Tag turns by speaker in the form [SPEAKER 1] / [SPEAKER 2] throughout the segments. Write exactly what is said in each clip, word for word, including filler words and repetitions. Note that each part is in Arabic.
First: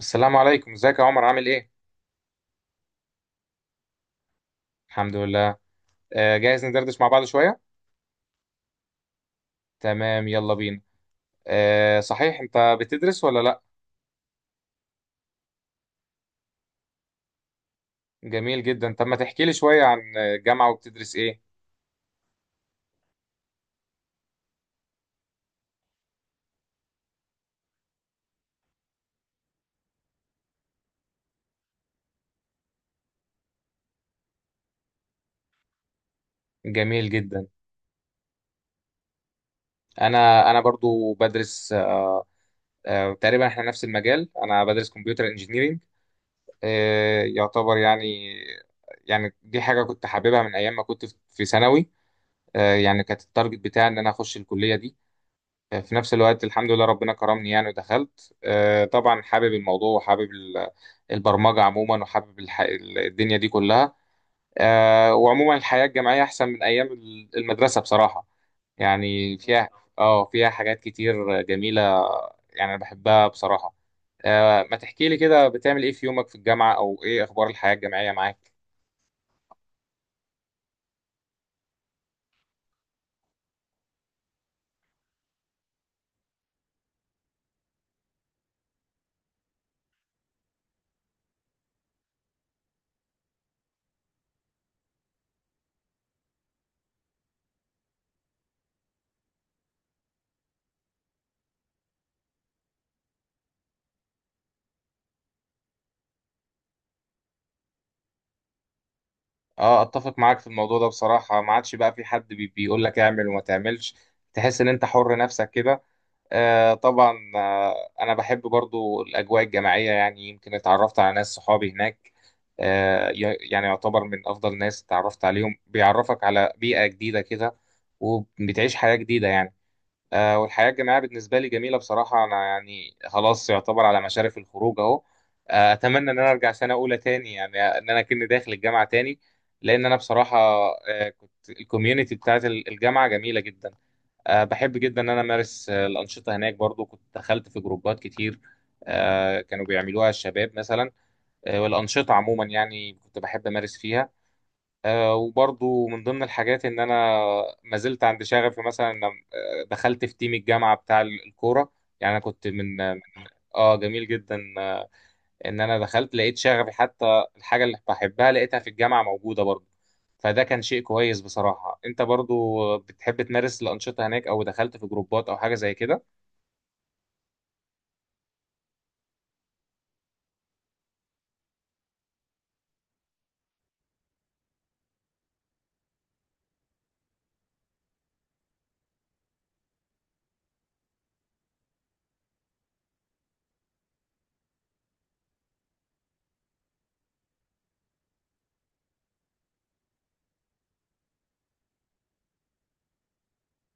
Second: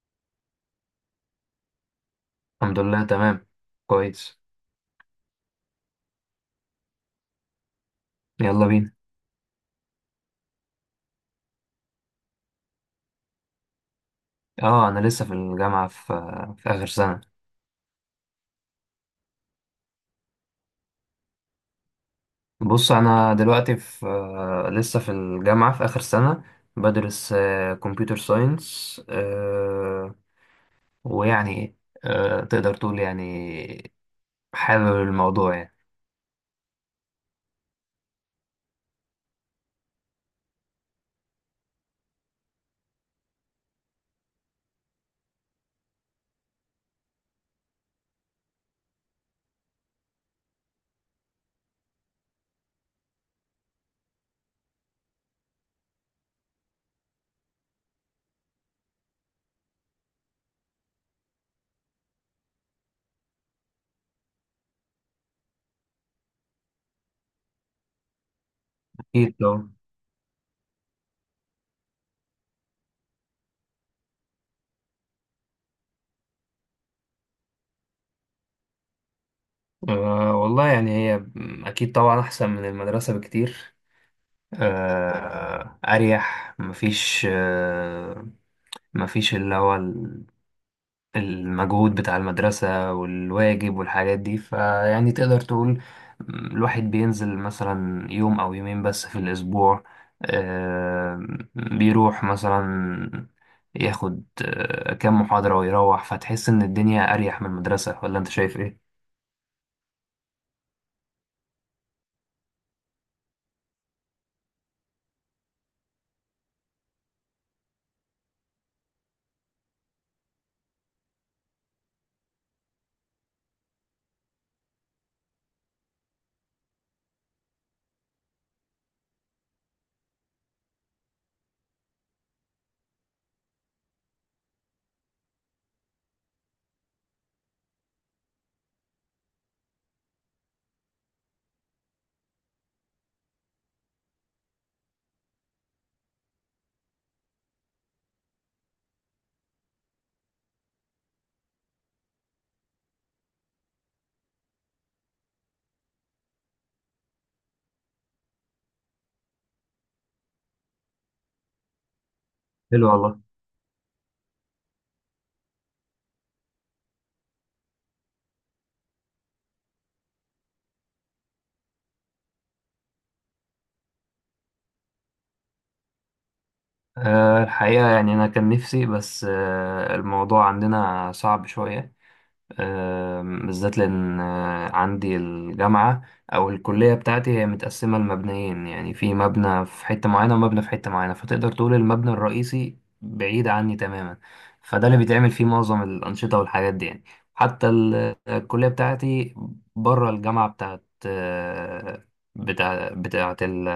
[SPEAKER 1] السلام عليكم، ازيك يا عمر؟ عامل ايه؟
[SPEAKER 2] الحمد لله، تمام، كويس.
[SPEAKER 1] الحمد لله. آه، جاهز ندردش مع بعض شوية.
[SPEAKER 2] يلا بينا.
[SPEAKER 1] تمام، يلا بينا. آه، صحيح، انت بتدرس ولا لا؟
[SPEAKER 2] اه، انا لسه في الجامعه في في اخر سنه.
[SPEAKER 1] جميل جدا. طب ما تحكي لي شوية عن الجامعة وبتدرس ايه؟
[SPEAKER 2] بص انا دلوقتي في آه، لسه في الجامعه في اخر سنه. بدرس كمبيوتر ساينس. ويعني آه، تقدر تقول يعني حابب الموضوع يعني.
[SPEAKER 1] جميل جدا. انا انا برضو بدرس. آه تقريبا احنا نفس المجال، انا بدرس كمبيوتر انجينيرينج. آه يعتبر يعني، يعني دي حاجة كنت حاببها من ايام ما كنت في في ثانوي. آه يعني كانت التارجت بتاعي ان انا اخش الكلية دي. في نفس الوقت الحمد لله ربنا كرمني، يعني ودخلت. آه، طبعا حابب الموضوع وحابب ال- البرمجة عموما، وحابب الح... ال- الدنيا دي كلها. آه، وعموما الحياة الجامعية أحسن من أيام ال- المدرسة بصراحة.
[SPEAKER 2] اكيد
[SPEAKER 1] يعني فيها
[SPEAKER 2] طبعا.
[SPEAKER 1] اه فيها حاجات كتير جميلة، يعني أنا بحبها بصراحة. آه، ما تحكي لي كده، بتعمل إيه في يومك في الجامعة؟ أو إيه أخبار الحياة الجامعية معاك؟
[SPEAKER 2] آه، والله يعني هي اكيد طبعا احسن من المدرسه بكتير. آه، اريح، مفيش آه، مفيش اللي هو المجهود بتاع المدرسة والواجب والحاجات دي. فيعني تقدر تقول م، الواحد بينزل مثلا يوم أو يومين بس في الأسبوع. آه، بيروح مثلا ياخد آه، كام محاضرة ويروح، فتحس إن الدنيا أريح من المدرسة. ولا أنت شايف إيه؟
[SPEAKER 1] اه اتفق معاك في الموضوع ده بصراحة. ما عادش بقى في حد بي- بيقول لك اعمل وما تعملش. تحس ان انت حر نفسك كده. آه طبعا آه أنا بحب برضو الأجواء الجماعية. يعني يمكن اتعرفت على ناس صحابي هناك، آه ي- يعني يعتبر من أفضل ناس اتعرفت عليهم. بيعرفك على بيئة جديدة كده، وبتعيش حياة جديدة يعني. آه والحياة الجماعية بالنسبة لي جميلة بصراحة. أنا يعني خلاص يعتبر على مشارف الخروج أهو. آه أتمنى إن أنا أرجع سنة أولى تاني، يعني إن أنا كني داخل الجامعة تاني. لأن أنا بصراحة آه كنت الكوميونتي بتاعت الجامعة جميلة جدا. آه، بحب جدا ان انا امارس آه، الانشطه هناك. برضو كنت دخلت في جروبات كتير آه، كانوا بيعملوها الشباب مثلا. آه، والانشطه عموما يعني كنت بحب امارس فيها. آه، وبرضو من ضمن الحاجات ان انا ما زلت عند شغفي، مثلا إن، آه، دخلت في تيم الجامعه بتاع الكوره. يعني انا كنت من
[SPEAKER 2] حلو
[SPEAKER 1] اه
[SPEAKER 2] والله.
[SPEAKER 1] آه، جميل جدا. آه، ان انا دخلت لقيت شغفي، حتى الحاجه اللي بحبها لقيتها في الجامعه موجوده برضو. فده كان شيء كويس بصراحه. انت برضو بتحب تمارس الانشطه هناك، او دخلت في جروبات او حاجه زي كده؟
[SPEAKER 2] آه، الحقيقة يعني أنا كان نفسي، بس آه، الموضوع عندنا صعب شوية. آم، بالذات لأن آه، عندي الجامعة أو الكلية بتاعتي هي متقسمة لمبنيين. يعني في مبنى في حتة معينة ومبنى في حتة معينة، فتقدر تقول المبنى الرئيسي بعيد عني تماما. فده اللي بيتعمل فيه معظم الأنشطة والحاجات دي يعني. حتى ال- الكلية بتاعتي بره الجامعة، بتاعت آه، بتاع بتاعت ال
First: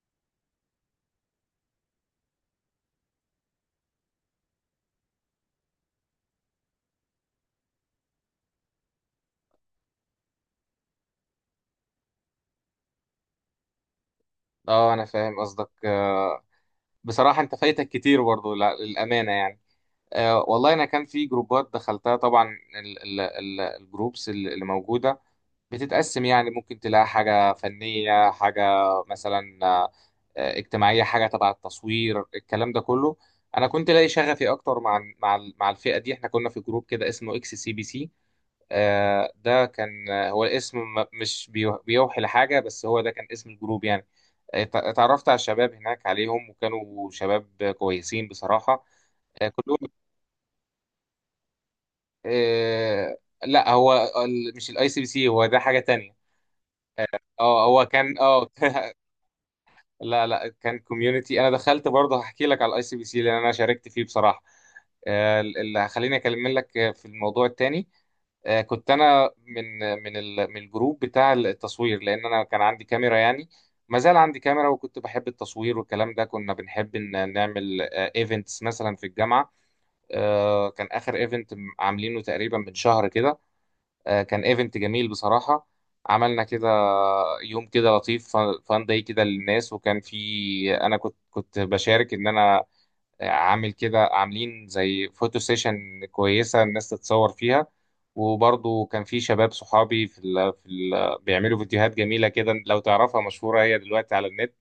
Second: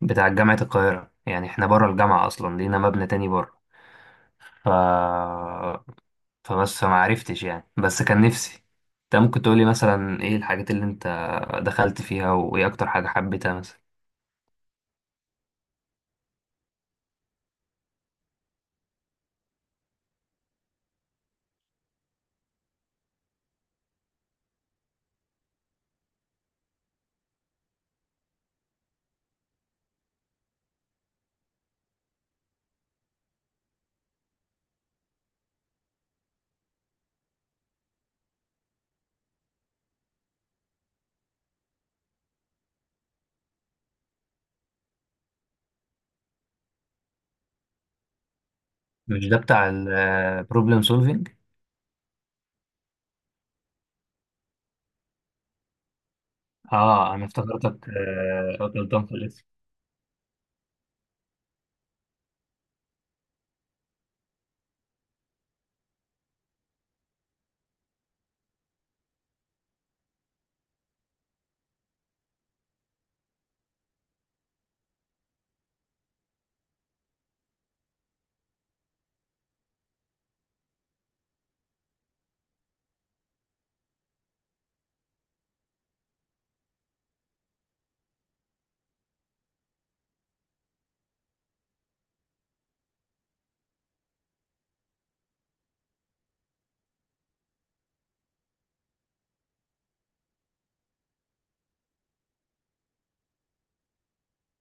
[SPEAKER 2] بتاع جامعة القاهرة. يعني احنا بره الجامعة أصلا، لينا مبنى تاني بره. ف فبس ما عرفتش يعني، بس كان نفسي. انت ممكن تقولي مثلا ايه الحاجات اللي انت دخلت فيها وايه اكتر حاجة حبيتها مثلا؟
[SPEAKER 1] اه انا فاهم قصدك. آه، بصراحه انت فايتك كتير برضه لا- للامانه يعني. آه، والله انا كان في جروبات دخلتها طبعا. ال- ال- ال- الجروبس ال- اللي موجوده بتتقسم، يعني ممكن تلاقي حاجه فنيه، حاجه مثلا آه، اجتماعيه، حاجه تبع التصوير، الكلام ده كله. انا كنت لاقي شغفي اكتر مع مع مع الفئه دي. احنا كنا في جروب كده اسمه اكس سي بي سي. آه، ده كان آه، هو الاسم م- مش بيو- بيوحي لحاجة، بس هو ده كان اسم الجروب يعني. آه، ت- اتعرفت على الشباب هناك، عليهم، وكانوا شباب كويسين بصراحة،
[SPEAKER 2] مش ده
[SPEAKER 1] آه،
[SPEAKER 2] بتاع
[SPEAKER 1] كلهم.
[SPEAKER 2] البروبلم سولفينج؟
[SPEAKER 1] آه، لا، هو ال- مش الاي سي بي سي، هو ده حاجة تانية.
[SPEAKER 2] اه، انا
[SPEAKER 1] اه هو
[SPEAKER 2] افتكرتك
[SPEAKER 1] كان اه
[SPEAKER 2] آه، غلطان في الاسم.
[SPEAKER 1] لا لا، كان كوميونتي انا دخلت برضه. هحكي لك على الاي سي بي سي، لان انا شاركت فيه بصراحه. آه، اللي هخليني اكلم لك آه، في الموضوع التاني. آه، كنت انا من من ال- من الجروب بتاع التصوير، لان انا كان عندي كاميرا يعني، ما زال عندي كاميرا، وكنت بحب التصوير والكلام ده. كنا بنحب ان نعمل ايفنتس مثلا في الجامعه. آه، كان اخر ايفنت عاملينه تقريبا من شهر كده. آه، كان ايفنت جميل بصراحه. عملنا كده يوم كده لطيف، فان داي كده للناس، وكان في، انا كنت كنت بشارك ان انا عامل كده، عاملين زي فوتو سيشن كويسة الناس تتصور فيها. وبرضو كان في شباب صحابي في ال في ال بيعملوا فيديوهات جميلة كده، لو تعرفها مشهورة هي دلوقتي على النت.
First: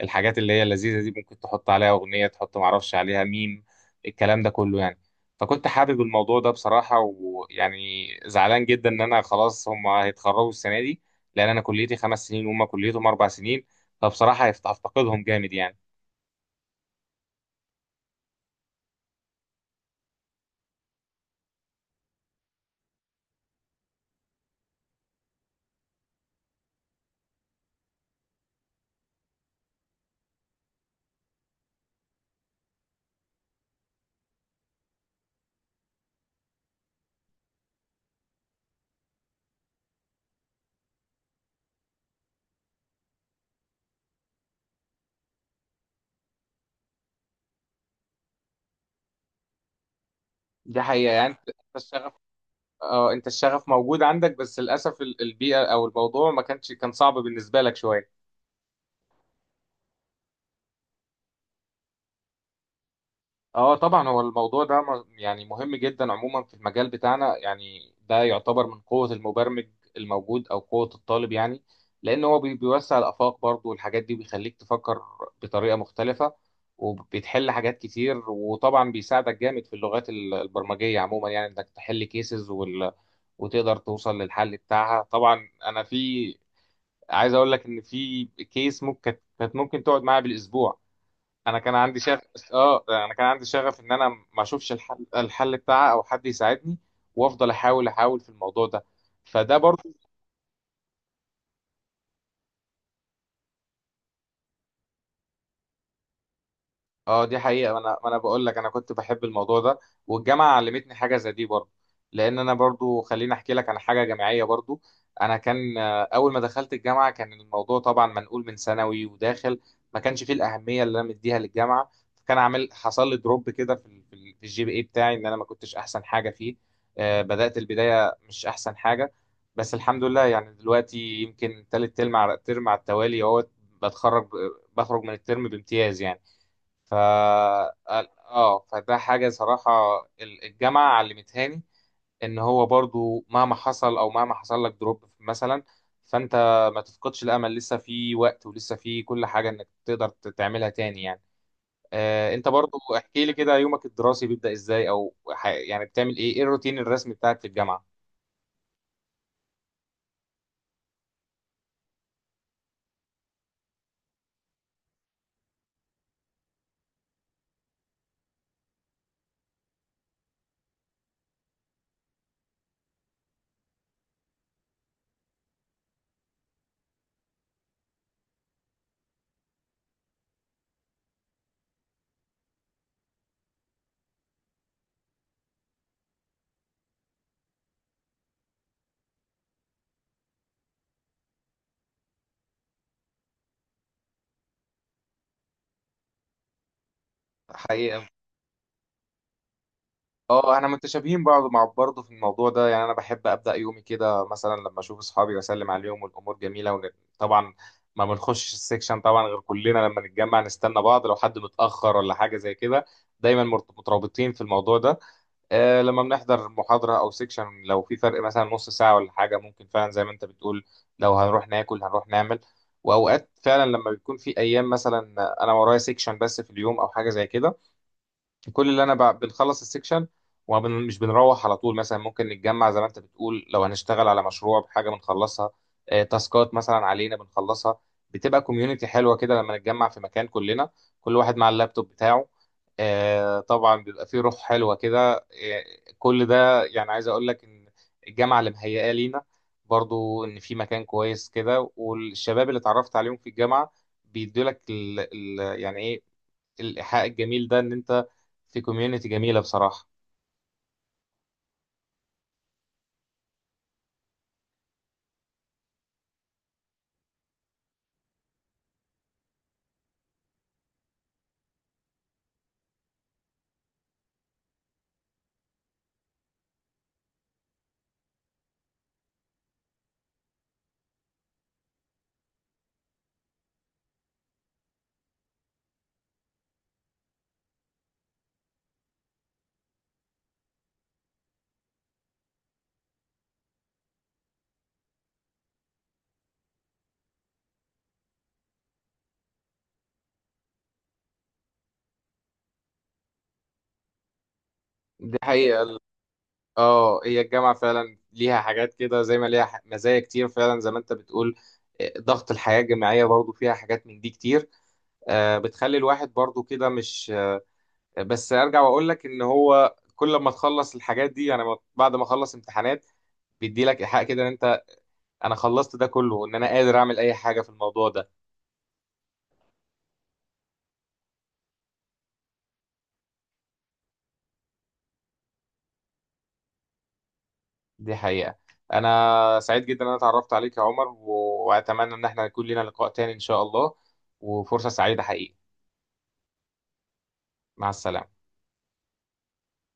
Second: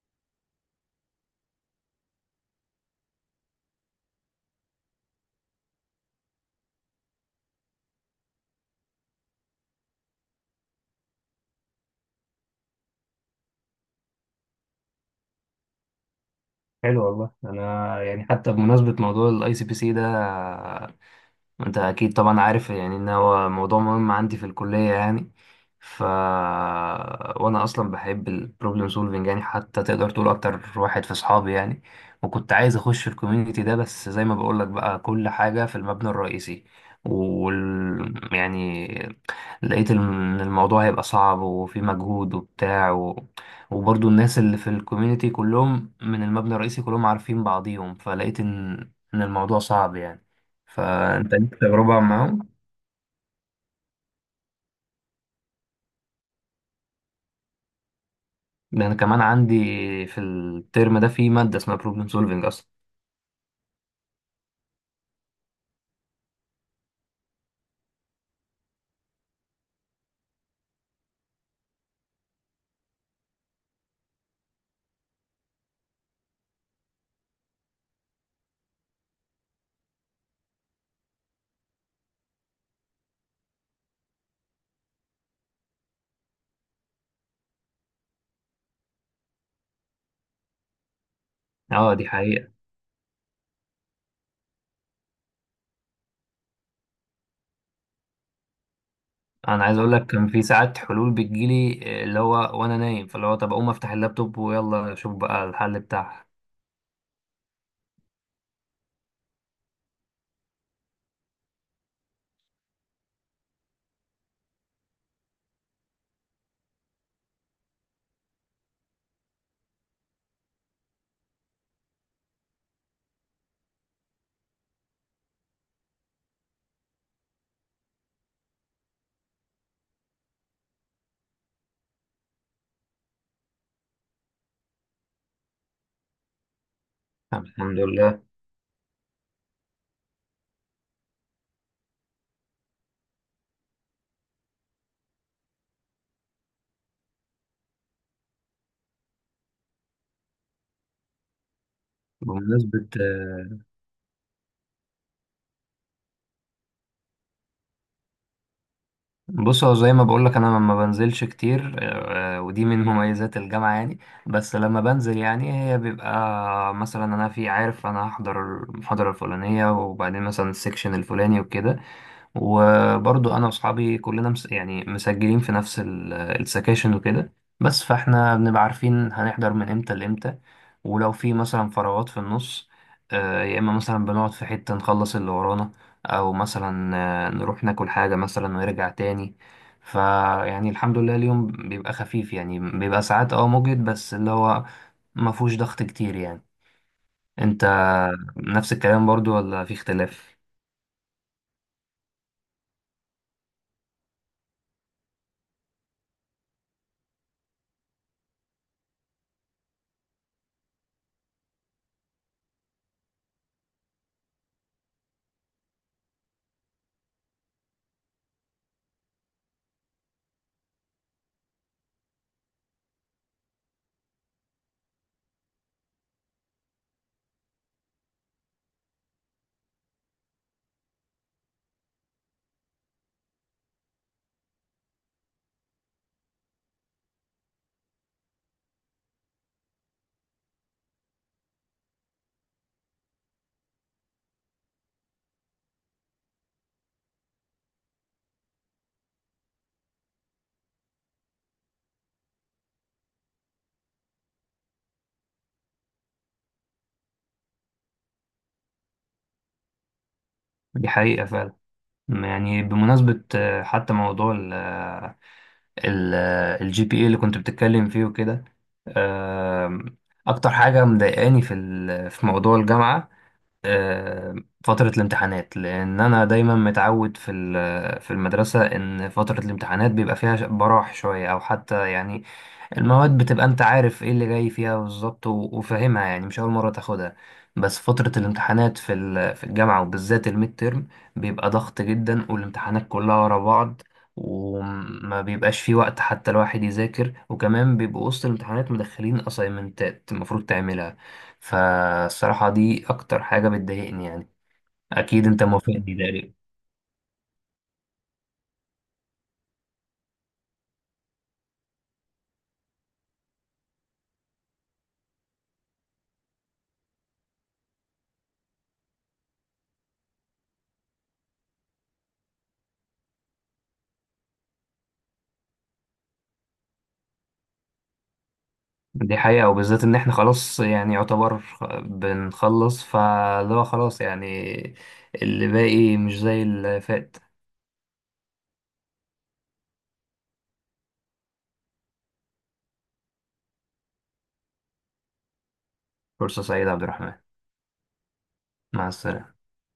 [SPEAKER 1] الحاجات اللي هي اللذيذة دي، ممكن تحط عليها أغنية، تحط معرفش عليها ميم، الكلام ده كله يعني. فكنت حابب الموضوع ده بصراحة، ويعني زعلان جدا إن أنا خلاص هم هيتخرجوا السنة دي، لأن أنا كليتي خمس سنين وهم كليتهم أربع سنين. فبصراحة هفت- هفتقدهم جامد يعني.
[SPEAKER 2] حلو والله. انا يعني حتى بمناسبة موضوع الاي سي بي سي ده، انت اكيد طبعا عارف يعني ان هو موضوع مهم عندي في الكلية يعني. ف وانا اصلا بحب البروبلم سولفنج يعني، حتى تقدر تقول اكتر واحد في اصحابي يعني. وكنت عايز اخش في الكوميونتي ده، بس زي ما بقول لك بقى، كل حاجة في المبنى الرئيسي. وال... يعني لقيت ان الموضوع هيبقى صعب وفي مجهود وبتاع و... وبرضو الناس اللي في الكوميونتي كلهم من المبنى الرئيسي، كلهم عارفين بعضيهم، فلقيت ان ان الموضوع صعب يعني.
[SPEAKER 1] دي حقيقة
[SPEAKER 2] فانت
[SPEAKER 1] يعني.
[SPEAKER 2] ليك
[SPEAKER 1] بس
[SPEAKER 2] تجربه معاهم.
[SPEAKER 1] اه، انت الشغف موجود عندك، بس للاسف ال- البيئه او الموضوع ما كانش، كان صعب بالنسبه لك شويه.
[SPEAKER 2] ده انا كمان عندي في الترم ده في ماده اسمها بروبلم سولفنج اصلا.
[SPEAKER 1] اه طبعا، هو الموضوع ده م- يعني مهم جدا عموما في المجال بتاعنا. يعني ده يعتبر من قوه المبرمج الموجود او قوه الطالب يعني. لان هو بي- بيوسع الافاق برضه، والحاجات دي بيخليك تفكر بطريقه مختلفه، وبتحل حاجات كتير. وطبعا بيساعدك جامد في اللغات ال- البرمجيه عموما، يعني انك تحل كيسز وال وتقدر توصل للحل بتاعها. طبعا انا في، عايز اقول لك ان في كيس ممكن كانت كانت ممكن تقعد معايا بالاسبوع. انا كان
[SPEAKER 2] اه
[SPEAKER 1] عندي
[SPEAKER 2] دي
[SPEAKER 1] شغف
[SPEAKER 2] حقيقه.
[SPEAKER 1] اه انا كان عندي شغف ان انا ما اشوفش الحل الحل بتاعها او حد يساعدني، وافضل احاول احاول في الموضوع ده. فده
[SPEAKER 2] انا عايز
[SPEAKER 1] برضو.
[SPEAKER 2] اقول لك كان في ساعات حلول بتجيلي آه، اللي هو وانا نايم، فاللي هو طب اقوم افتح اللابتوب ويلا اشوف بقى الحل بتاعها.
[SPEAKER 1] اه دي حقيقة، ما انا ما انا بقول لك انا كنت بحب الموضوع ده، والجامعة علمتني حاجة زي دي برضو. لان انا برضو، خليني احكي لك عن حاجة جامعية برضو. انا كان آه، اول ما دخلت الجامعة كان الموضوع طبعا منقول من ثانوي وداخل، ما كانش فيه الأهمية اللي انا مديها للجامعة. فكان عامل، حصل لي دروب كده في ال- في ال- في الجي بي اي بتاعي، ان انا ما كنتش احسن حاجة فيه. آه، بدأت البداية مش احسن حاجة. بس الحمد لله، يعني دلوقتي يمكن تالت ترم على ترم على التوالي اهوت بتخرج بخرج من الترم بامتياز يعني. ف
[SPEAKER 2] الحمد لله.
[SPEAKER 1] اه فده حاجة صراحة ال- الجامعة علمتهاني، ان هو برضو مهما حصل، او مهما حصل لك دروب مثلا، فانت ما تفقدش الامل. لسه في وقت ولسه في كل حاجة انك تقدر ت- تعملها تاني يعني. آه انت برضو
[SPEAKER 2] بمناسبة
[SPEAKER 1] احكي لي
[SPEAKER 2] آه،
[SPEAKER 1] كده، يومك الدراسي بيبدأ ازاي، او ح- يعني بتعمل ايه؟ ايه الروتين الرسمي بتاعك في الجامعة؟
[SPEAKER 2] بص، هو زي ما بقول لك انا ما بنزلش كتير. آه، ودي من مميزات الجامعة يعني. بس لما بنزل يعني، هي بيبقى مثلا انا في عارف انا هحضر المحاضرة الفلانية، وبعدين مثلا السكشن الفلاني وكده. وبرضو انا واصحابي كلنا مس يعني مسجلين في نفس ال- السكاشن وكده. بس فاحنا بنبقى عارفين هنحضر من امتى لامتى. ولو في مثلا فراغات في النص، آه، يا اما مثلا بنقعد في حتة نخلص اللي ورانا، او مثلا آه، نروح ناكل حاجة مثلا ونرجع تاني. فيعني الحمد لله اليوم بيبقى خفيف يعني، بيبقى ساعات اه مجهد بس اللي هو ما فيهوش ضغط كتير يعني. انت
[SPEAKER 1] حقيقة
[SPEAKER 2] نفس الكلام برضو ولا في اختلاف؟
[SPEAKER 1] اه احنا متشابهين بعض مع برضه في الموضوع ده. يعني انا بحب ابدا يومي كده، مثلا لما اشوف اصحابي واسلم عليهم والامور جميله ون... طبعا. ما بنخشش السكشن طبعا غير كلنا لما نتجمع، نستنى بعض لو حد متاخر ولا حاجه زي كده. دايما مرت- مترابطين في الموضوع ده. آه لما بنحضر محاضره او سكشن، لو في فرق مثلا نص ساعه ولا حاجه، ممكن فعلا زي ما انت بتقول لو هنروح ناكل، هنروح نعمل. واوقات فعلا لما بيكون في ايام مثلا انا ورايا سكشن بس في اليوم او حاجه زي كده، كل اللي انا ب- بنخلص السكشن ومش بنروح على طول. مثلا ممكن نتجمع زي ما انت بتقول، لو هنشتغل على مشروع، بحاجه بنخلصها، آه، تاسكات مثلا علينا بنخلصها. بتبقى كوميونتي حلوه كده لما نتجمع في مكان كلنا، كل واحد مع اللابتوب بتاعه. آه، طبعا بيبقى فيه روح حلوه كده. آه، كل ده يعني عايز اقول لك ان الجامعه اللي مهيئه لينا برضو ان في مكان كويس كده، والشباب اللي اتعرفت عليهم في الجامعه بيدولك ال ال يعني ايه، الإيحاء الجميل ده، إن أنت في كوميونيتي جميلة بصراحة.
[SPEAKER 2] دي حقيقة. يعني بمناسبة آه، حتى موضوع ال آه، ال الجي بي اي اللي كنت بتتكلم فيه وكده، آم، أكتر حاجة مضايقاني في ال- في موضوع الجامعة آم، فترة الامتحانات. لأن أنا دايما متعود في ال- آه، في المدرسة إن فترة الامتحانات بيبقى فيها براح شوية، أو حتى يعني المواد بتبقى انت عارف ايه اللي جاي فيها بالظبط و- وفاهمها يعني مش اول مرة تاخدها. بس فترة الامتحانات في ال- في الجامعة وبالذات الميد تيرم، بيبقى ضغط جدا والامتحانات كلها ورا بعض، وما بيبقاش في وقت حتى الواحد يذاكر، وكمان بيبقوا وسط الامتحانات مدخلين اسايمنتات المفروض تعملها. فالصراحة دي اكتر حاجة بتضايقني يعني.
[SPEAKER 1] دي
[SPEAKER 2] اكيد انت
[SPEAKER 1] حقيقة. ال-
[SPEAKER 2] موافقني.
[SPEAKER 1] اه هي الجامعة فعلا ليها حاجات كده، زي ما ليها ح- مزايا كتير فعلا زي ما أنت بتقول. آه، ضغط الحياة الجامعية برضو فيها حاجات من دي كتير. آه، بتخلي الواحد برضو كده مش. آه، بس أرجع وأقول لك إن هو كل ما تخلص الحاجات دي يعني، ما- بعد ما أخلص امتحانات، بيدي لك إيحاء كده إن أنت، أنا خلصت ده كله وإن أنا قادر أعمل أي حاجة في الموضوع ده.
[SPEAKER 2] دي حقيقة، وبالذات إن إحنا خلاص يعني يعتبر خ- بنخلص، فاللي هو خلاص يعني، اللي باقي مش زي اللي فات.
[SPEAKER 1] دي حقيقة. أنا سعيد جدا إن أنا اتعرفت عليك يا عمر، و- وأتمنى إن احنا يكون لنا لقاء تاني إن شاء الله. وفرصة سعيدة حقيقي.
[SPEAKER 2] فرصة سعيدة يا عبد الرحمن.
[SPEAKER 1] مع السلامة.
[SPEAKER 2] مع السلامة.